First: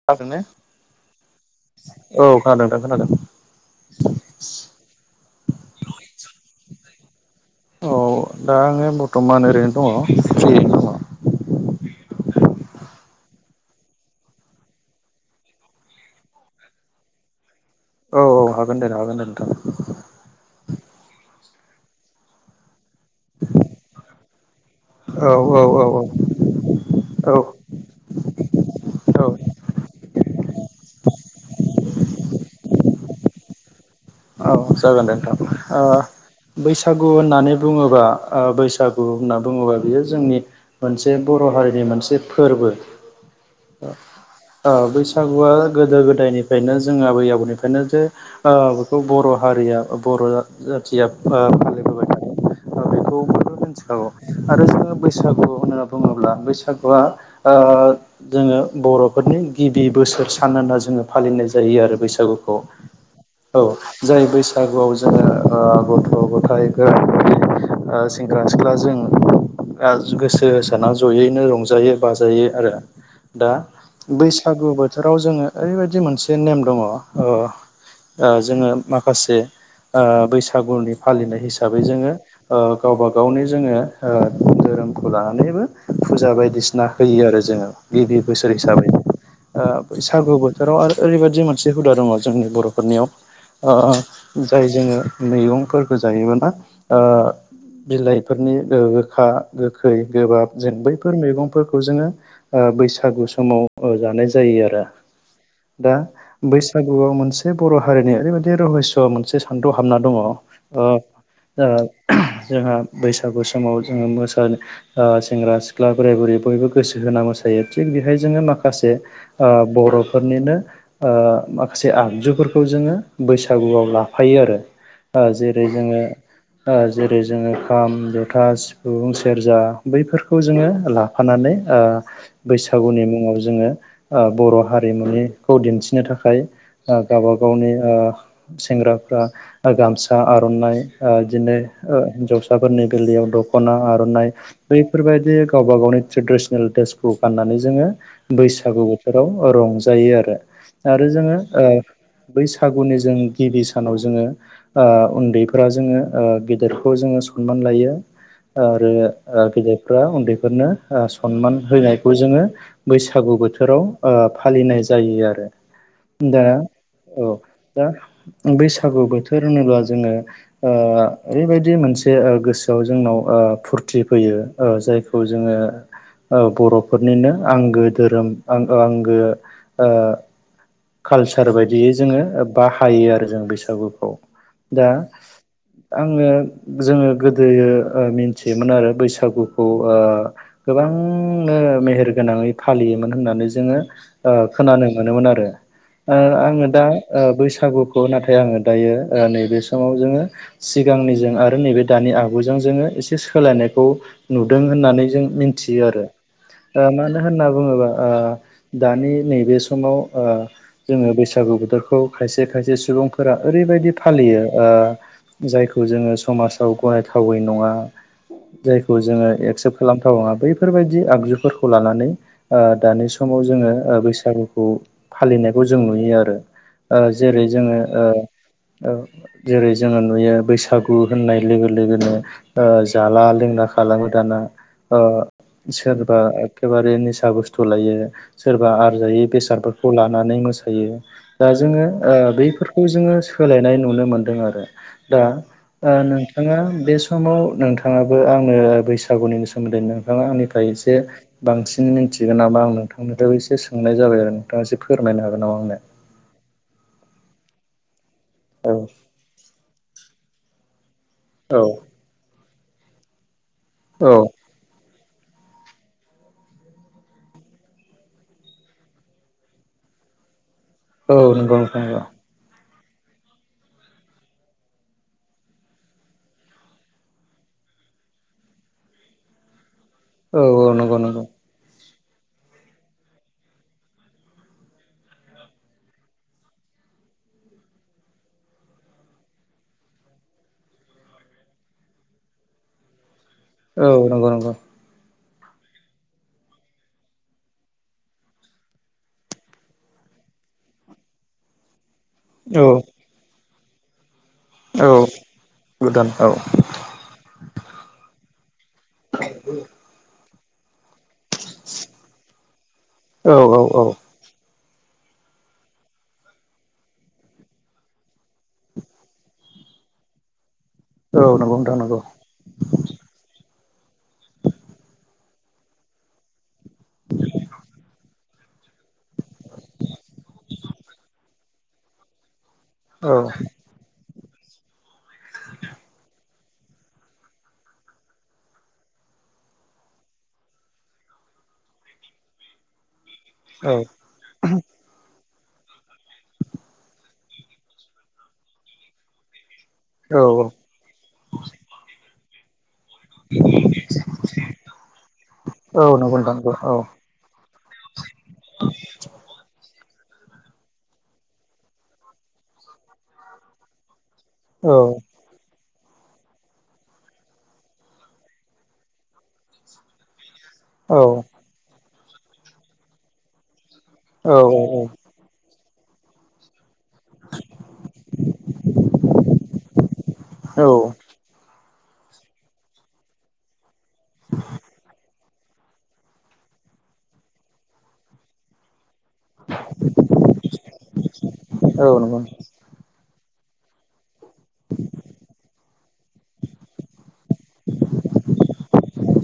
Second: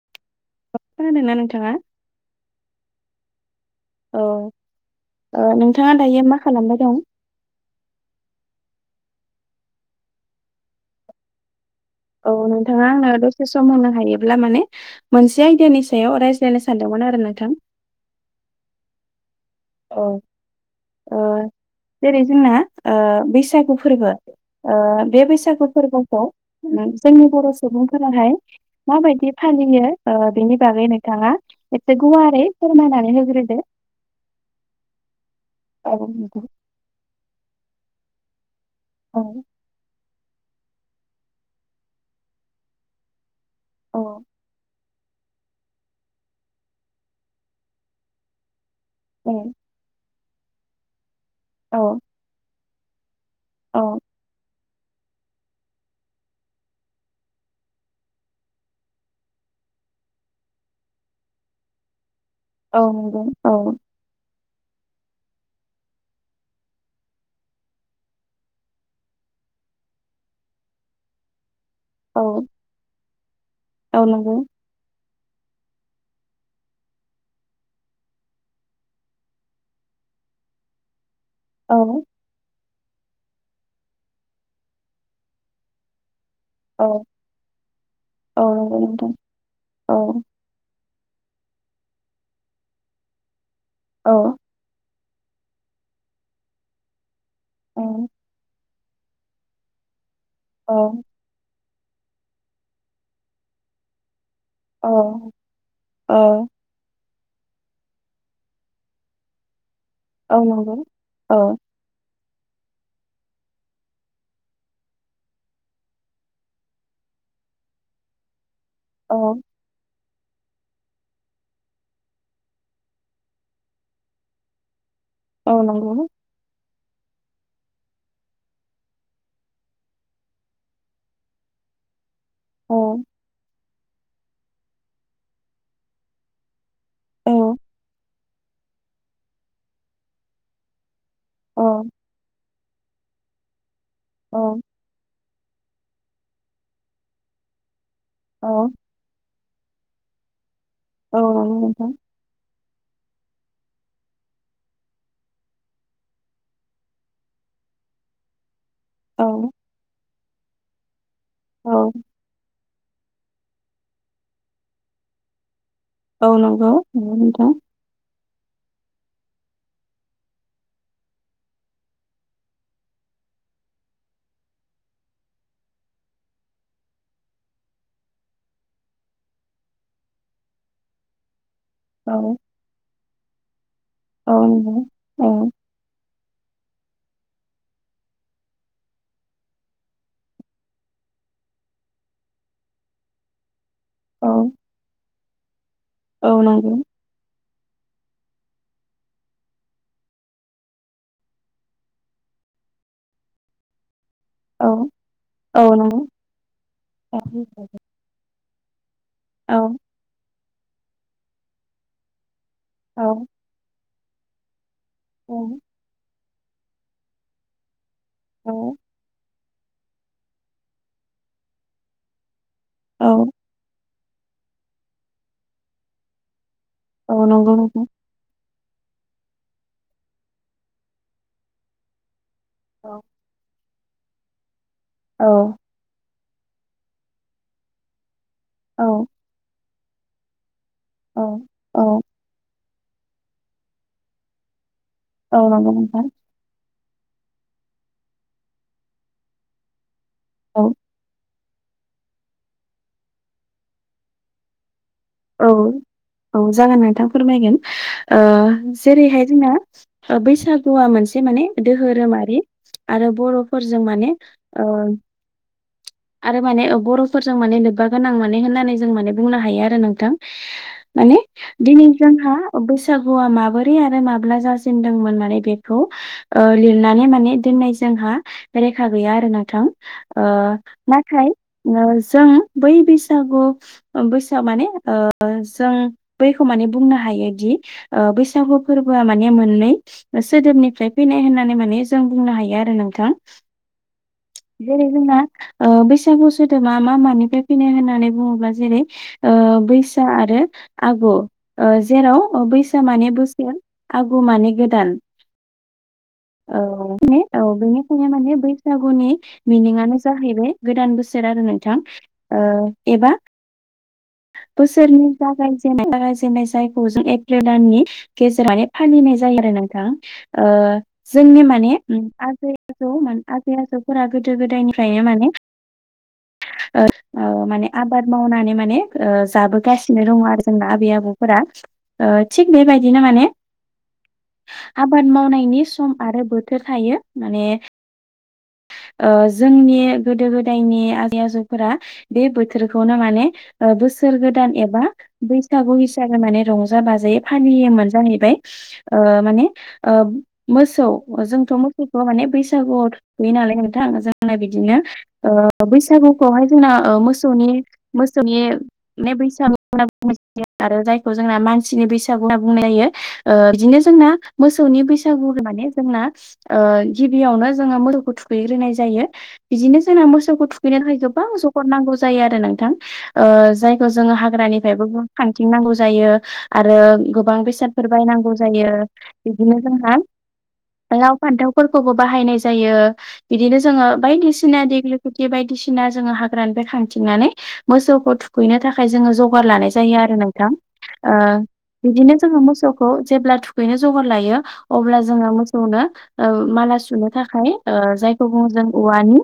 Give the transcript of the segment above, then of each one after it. [unintelligible] खोनादोंना नोंथाङा? औ खोनादों नोंथां खोनादों। औ ओ नोंथाङा दायो मा खालामबाय दं? औ दा आङो बर्थमान ओरैनो दङ। [inaudible] औ नोंथाङा आंनो दसे सम होनो हायोब्ला माने मोनसे आयदानि सायाव रायज्लायनो सानदोंमोन आरो नोंथां। औ औ हागोन दे हागोन दे नोंथां। औ ओ जेरै जोंना ओ बैसागु फोरबो ओ बे औ औ औ बैसागु औ फोरबोखौ जोंनि औ बर' सुबुंफोराहाय माबायदि औ फालियो ओ बेनि बागै नोंथाङा एसे गुवारै फोरमायनानै होग्रोदो। औ जागोन नोंथां ओ औ नंगौ बैसागु होननानै बुङोबा ओ बैसागु औ होनना बुङोबा बियो जोंनि मोनसे बर' हारिनि मोनसे फोरबो। औ बैसागुआ गोदो गोदायनिफ्रायनो जों आबै आबौनिफ्रायनो जे ओ बेखौ बर' हारिया बर' जा-जाथिया ओ फालि [inaudible] औ औ मोनथिखागौ आरो जोङो बैसागु होनना बुङोब्ला बैसागुआ ओ जोङो बर'फोरनि गिबि बोसोर सान होनना जोङो फालिनाय जायो आरो बैसागुखौ। औ नंगौ औ जाय बैसागुआव जोङो गथ' गथाय [inaudible] ओ सेंग्रा सिख्ला जों ओ गोसो होसारना जयैनो रं जायो औ बायो आरो दा औ नंगौ बैसागु बो बोथोराव जोङो ओरैबायदि मोनसे नेम दङ। ओ ओ जोङो माखासे ओ बैसागुनि फालिनाय हि औ हिसाबै जोङो ओ-गावबा गावनो जोङो ओ-धोरोमखौ लानानैबो फुजा बाय दिसिना औ होयो आरो जोङो गिबि औ बोसोर नंगौ हिसाबै। नोंथां औ बैसागु बोथोराव आरो ओरैबायदि मोनसे हुदा दङ जोंनि बरफोरनियाव। औ ओ-जाय जोङो मैगंफोरखौ जायो ना ओ औ बिलाइफोरनि गोखा गोखै गोबाब जों बैफोर मैगं। फोरखौ जोङो ओ-बैसागु समाव ओ-जा जायो आरो औ दा औ बै। बैसागुआव मोनसे बर हारिनि ओरैबायाददि रहय मोनसे। सान्थौ हाबना दङ ओ- औ नंगौ ओ औ जोंहा बैसागु समाव जोङो मोसानो। सेंग्रा सिख्ला बोराय बुरै बयबो गोसो होना मोसायो थिग बेहाय जोङो माख माखासे औ ओ-बरफोरनिनो। ओ-माखासे आगजुफोरखौ जोङो बैसागुआव लाफायो आरो। औ जेरै जोङो। नंगौ ओ-जेरै जोङो खाम जथा सिफुं सेरजा बैफोरखौ जोङो ला फानानै। औ बैसागुनि मुङाव जोङो बर हारिमुनिखौ दिन्थिनो थाखाय। औ गावबा गावनि ओ-सेंग्राफ्रा गामसा आरनाइ। बिदिनो औ हिन्जावसाफोरनि बिलयाव दखना आरनाइ बैफोरबायदि। गावबा गावनि ट्रेडिसनेल ड्रेसखौ गाननानै जोङो औ बैसागु बोथोराव। रंजायो आरो आरो औ जोङो नंगौ ओ नोंथां बैसागुनि जों गिबि सानाव जोङो ओ-उन्दैफोरा जोङो। ओ-गेदेरखौ जोङो सनमान लायो आरो औ गेदर फोरा उन्दैफोरनो ओ-सनमान औ होनायखौ जोङो। बैसागु बोथोराव ओ-फालिनाय जायो आरो औ दाना नंगौ नंगौ औ। नोंथां दा बैसागु बोथोर होनोब्ला जोङो ओ ओरैबायदि मोनसे गोसोआव जोंनाव फुरथि फैयो जायखौ जोङो। औ बरफोरनिनो आंगो धोरोम आ आंगो ओ कालसार बायदियै औ जोङो बाहायो आरो जों बैसागुखौ औ नंगौ दा। औ आङो जोङो गोदोयो ओ-मिथियोमोन आरो बैसागुखौ ओ गोबांनो मेहेर गोनाङै फालियोमोन होननानै जोङो। औ ओ-खोनानो मोनोमोन आरो। औ ओ-आङो नंगौ दा ओ-बैसागुखौ नाथाय आङो दायो नैबे समाव जोङो। सिगांनि जों आरो नैबे दानि आगुजों जोङो एसे सोलायनायखौ। नुदों औ होननानै जों औ मिथियो आरो नंगौ औ मानो होनना बुङोबा ओ-दानि। नैबे औ समाव ओ-जोङो बैसागु बोथोरखौ खायसे खायसे औ सुबुंफोरा। ओरैबायदि फालियो औ ओ-जायखौ जोङो समाजाव गनायथावै नङा। जायखौ जोङो एक्सेप्ट खालामथावङा बैफोरबायदि आगजुफोरखौ लानानै। ओ-दानि औ समाव जोङो बैसागुखौ फालिनायखौ जों नुयो आरो। औ ओ-जेरै नंगौ जोङो। नोंथां जेरै जोङो नुयो बैसागु होननाय लोगो लोगोनो। औ ओ-जाला लोंना खालामो दाना ओ औ सोरबा एखेबारि निसा बुस्थु लायो सोरबा औ आरजायै बेसाद फोर। खौ लानानै मोसायो दा औ जोङो ओ-बैफोर। खौ जोङो सोलायनाय नुनो मोनदों आरो दा औ नंगौ नों। नोंथां नोंथाङा बे समाव नोंथाङाबो आंनो बैसागुनिनो सोमोन्दै नोंथाङा औ आंनिफ्राय एसे। बांसिन मिथिगोन नामा आं नोंथांनिफ्राय एसे सोंनाय जाबाय आरो नोंथाङा एसे फोरमायनो हागोन औ नामा आंनो। औ जागोन नोंथां फोरमायगोन ओ-जेरैहाय जोंना बैसाग हौवा मोनसे माने औ दोधोरोमारि आरो बरफोरजों माने औ औ ओ आरो माने बरफोरजों माने लोब्बा गोनां माने होननानै जों माने बुंनो हायो आरो नों औ माने नंगौ नोंथां दिनै नंगौ जोंहा बैसागुआ माबोरै आरो माब्ला जाजेेनदोंमोननानै बेखौ लिरनानै माने दोननाय जोंहा रेखा गैया आरो नोंथां औ नंगौ नंगौ नाथाय जों बै बैसागु बैसोआव माने जों बैखौ माने बुंनो हायोदि बैसागु फोरबोआ माने मोननै सोदोबनिफ्राय फैनाय होननानै माने जों बुंनो हायो आरो नोंथां औ नंगौ नंगौ दिनै जोंहा बैसागु सोदोमा मा मानिफ्राय फैनो होननानै बुङोब्ला जेरै ओ बैसा आरो आगु जेराव औ बैसा माने बोसोर आगु माने औ गोदान गोदान औ औ औ बेनिखायनो माने बैसागुनि मिनिंआनो जाहैबाय गोदान बोसोर आरो नोंथां एबा औ औ औ बोसोरनि जागायजेननाय जागायजेननाय जायगायाव जों एप्रिल दाननि गेजेराव माने फालिनाय जायो आरो नोंथां औ जोंनि नंगौ माने नोंथां नंगौ आ [unintelligible] आजैय आजौ फोरा गोदो गोदायनिफ्रायनो माने माने आबाद मावनानै माने जाबोगासिनो दङ आरो जोंना आबै आबौफोरा थिग औ बेबायदिनो माने आबाद मावनायनि सम आरो बोथोर थायो माने जोंनि गोदो गोदायनि आजै आजौफोरा बे बोथोरखौनो माने औ बोसोर गोदान एबा बैसागु हिसाबै माने रंजा बाजायै फालियोमोन जाहैबाय माने औ मोसौ जोंथ' मोसौखौ माने बैसागु गैय नालाय नोंथां जोंना बिदिनो नंगौ नोंथां बैसागुखौहाय नंगौ औ जोंना मोसौनि म बैसा ना बुंआरो जायखौ जोंना मानसिनि बैसोआ होनना बुंनाय जायो बिदिनो जोंना औ मोसौनि बैसागु माने जोंना गिबियावनो जोङो मोसौखौ थुखैग्रोनाय जायो बिदिनो जोंना मोसौखौुखयो बेनि औ थाखाय गोबां जखद नांगौ जायो आरो नोंथां जायखौ जोङो औ औ औ हाग्रानिफ्रायबो खांथिं नांगौ जायो आरो गोबां बेसादफोर बायनांगौ जायो बिदिनो जोंहा नंगौ औ फान्थावफोरखौबो बाहायनाय जायो बिदिनो जोङो बायदिसिना दगलि बे बायदिसिना जोङो हाग्रानिफ्राय खांथिंनानै मोसौखौ थुखैनो थाखाय जोङो बोर लानाय जायो आरो नोंथां औ बिदिनो नंगौ औ नंगौ नोंथां औ नंगौ औ नंगौ औ नंगौ औ नंगौ औ नंगौ नोंथां औ नंगौ जोङो मोसौ जेब्ला थुखैनो जगार लायो अब्ला जोङो मोसौनो माला सुनो थाखाय जायखौ बुङो जों औवानि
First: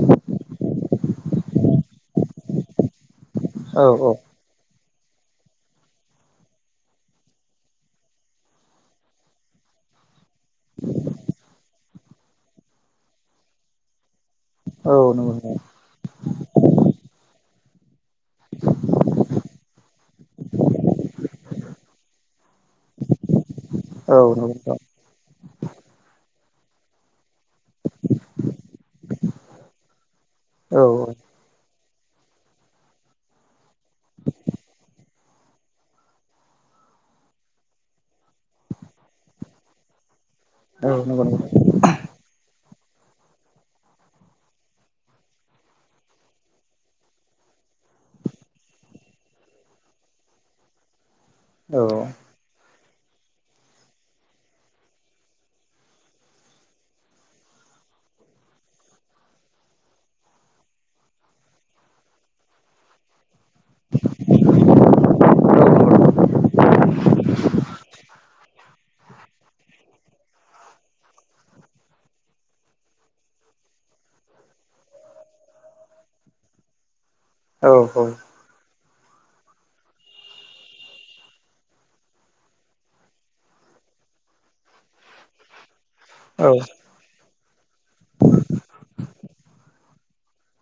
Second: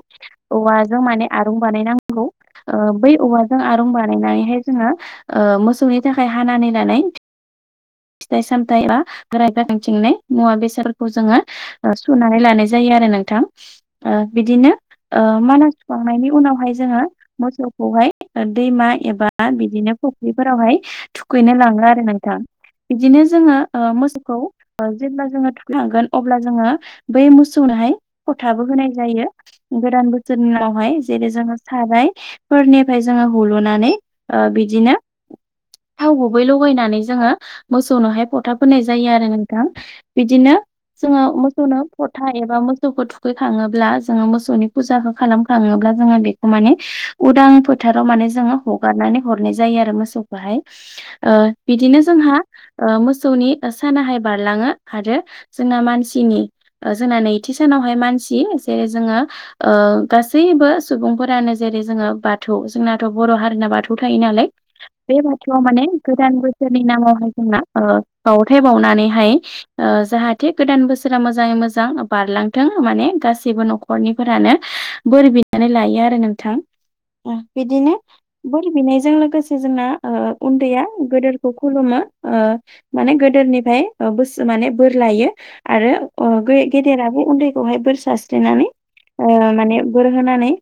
औवाजों माने आरुं बानायनांगौ बै औवाजों आरुं बानायनानैहाय जोंहा मोसौनि थाखाय हानानै लानाय फिथाइ सामथायाइ बा गोराय गोाखांथिंनो मुवा बेसादफोरखौ जोङो सुनानै लानाय जायो आरो नोंथां बिदिनो माला सुखांनायनि उनावहाय जोङो मोसौखौहाय दैमा एबा बिदिनो फुख्रिफोरावहाय थुखैनो लाङो आरो नोंथां बिदिनो जोङो मोसौखौ जेब्ला जोङो थांगोन अब्ला जोङो बै मोसौनोहाय खथाबो होनाय जायो गोदान बोसोरनिनावहाय जेरै जोङो सारायफोरनिफ्राय जोङो हुलुनानै ओ‌ बिदिनो थाव गुबै लगायनानै जोङो मोसौनोहाय फथा फोननाय जायो आरो नोंथां बिदिनो जोंड़ो मोसौनो खथा एबा मोसौखौ थुखैखाङोब्ला जोङो मोसौनि फुजाखौ खालाम खाङोब्ला जोङो बेखौ माने उदां‌ फो फोथाराव माने जोङो हगारनानै हरनाय जायो आरो मोसौखौहाय ओ बिदिनो जोंहा ओ मोसौनि सानाहाय बारलाङो आरो जोंना मानसिनि। ओ जोंना नैथि सानावहाय मानसि जेरै जोङो ओ गासैबो सुबुंफोरानो जेरै जोङो बा बाथौ जोंनाथ' बर' हारिना बाथौ थायो नालाय बे बा थौआ माने गोदान बोसोरनि नामावहाय जोंना ओ बावथाय बावनानैहाय ओ जाहाथे गोदान बोसोरा मोजाङै मोजां बारलांथों माने गासैबो न'खरनिफोरानो। बोर बिनानै लायो आरो नोंथां अ बिदिनो बोर बिनायजों लोगोसे जोंना ओ उन्दैया गोदोरखौ खुलुमो। ओ माने गोदोनिफ्राय ओ बुसु माने बोर लायो। आरो अ' गे गेदेराबो उन्दैखौहाय बोर सारस्रिनानै ओ माने बोर होनानै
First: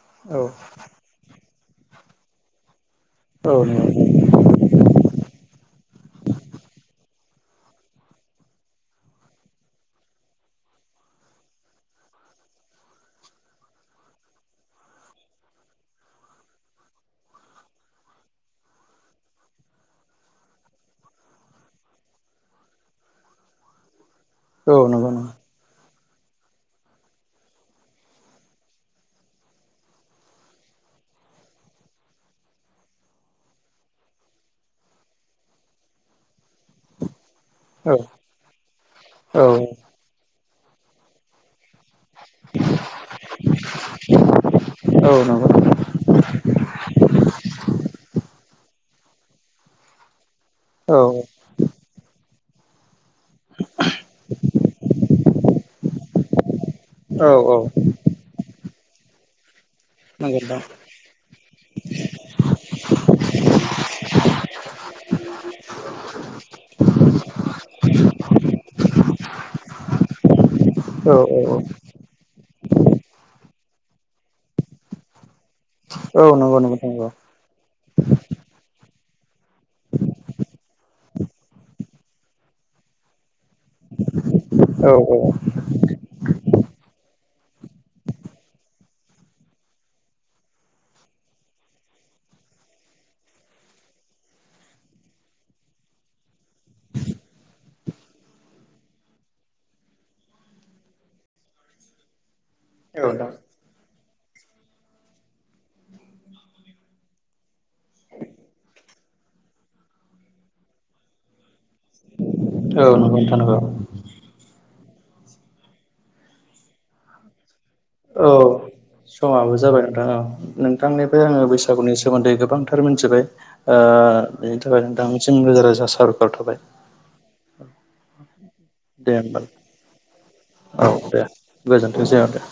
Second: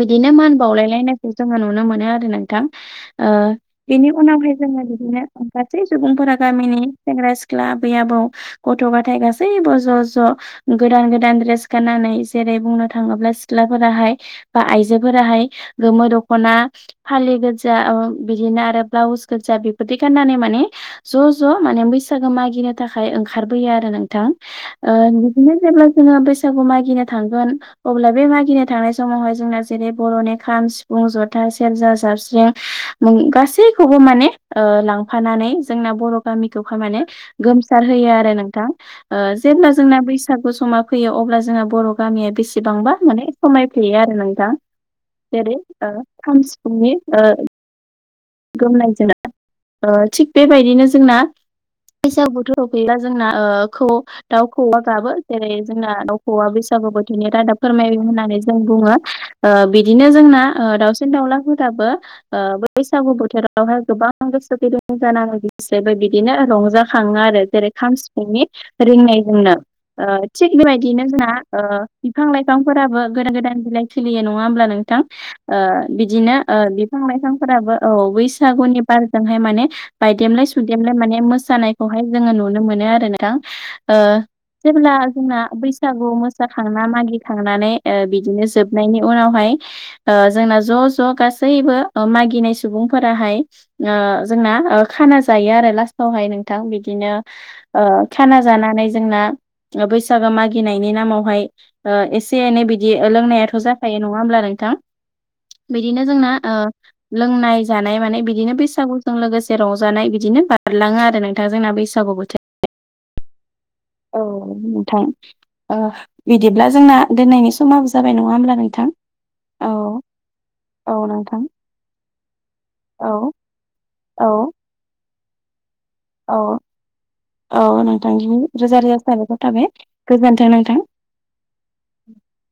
बिदिनो मान बावलायलायनायखौ जोङो नुनो मोनो आरो नोंथां। ओ‌ बेनि उनावहाय जोङो बिदिनो गासै सुबुंफोरा गामिनि सेंग्रा - सिख्ला आबै - आबौ गथ'- गथाइ गासैबो ज'ज' गोदान गोदान ड्रेस गाननानै जेरै बुंनो थाङोब्ला सिख्लाफोरा हाय बा आइजोफोराहाय गोमो दख'ना फालि गोजा ओ बिदिनो आरो ब्लाउस गोजा बेफोरदि गाननानै माने ज' ज' माने बैसागो मागिनो थाखाय ओंखारबोयो आरो नोंथां। ओ‌ बिदिनो जेब्ला जों जोङो बैसागु मागिनो थांगोन अब्ला बे मागिनो थांनाय समावहाय जोंना जेरै बर'नि खाम, सिफुं, जथा, सेरजा, जाबस्रिं उम गासैखौबो माने ओ लांफानानै जोंना बर' गामिखौ हाय माने गोमसार होयो आरो नोंथां। ओ जेब्ला जोंना बैसागु समा फैयो अब्ला जोंना बर' गामिया बेसेबांबा माने समायफ्लेयो आरो नोंथां। जेरै ओ खाम सिफुंनि ओ गोमनायजोंनो ओ थिग बेबायदिनो जोंना बैसागु बोथोर फैबा जोंना ओ खौऔ दाउखौवा गाबो। जेरै जोंना दाउखौवा बैसागु बोथोरनि रादाब फोरमाय होननानै जेरै जों बुङो ओ बिदिनो जोंना ओ दाउसिन दाउलाफोराबो ओ बै सागु बोथोरावहाय गोबां गोसो गुदुं जानांगौ बिसोरबो बिदिनो रंजाखाङो आरो जेरै खाम, सिफुं नि रोंनायजोंनो थिग बेबायदिनो जोंहा ओ बिफां लाइफांफोराबो गोदान गोदान बिलाइ खिलियो नङा होमबा नोंथां। ओ‌ बिदिनो ओ बिफां नंगौ लाइफांफोराबो औ बैसागुनि बारजोंहाय माने बायदेमलाय सुयदेमलाय माने मोसानायखौहाय जोङो नुनो मोनो आरो नोंथां। ओ जेब्ला औ औ जोंना बै सागु मोसाखांना मागि खांनानै ओ बिदिनो जोबनायनि उनावहाय ओ जोंना ज' ज' गासैबो अ मागिनाय सु बुंफोराहाय ओ जोंना ओ खाना जायो आरो लास्टावहाय नोंथां बिदिनो ओ खाना जानानै जोंना ओ बैसागो मागिनायनि नामावहाय ओ एसे एनै बि बिदि ओ औ नोंथां लोंनायाथ' जाखायो नङा होमब्ला नोंथां बिदिनो जोंना ओ लोंनाय जानाय माने बिदिनो बैसागुजों लोगोसे रंजानाय बिदिनो बारलाङो आरो नोंथां जोंना बैसागु बोथोर औ नंगौ नोंथां नंगौ। औ नोंथां ओ बिदिब्ला जोंना दोननायनि समाबो जाबाय नङा औ होमब्ला नोंथां। समाबो औ जाबाय नोंथां ओ औ नोंथांनिफ्राय नोंथां आङो बैसागुनि सोमोन्दै गोबांथार मोनथिबाय। औ ओ औ बेनि थाखायनो नोंथांनिसिम रोजा रोजा सार औ औ नोंथांनि रोजा रोजा दे साबायखर होमबा थाबाय गोजोन्थों नोंथां। गोजोनथों ज दे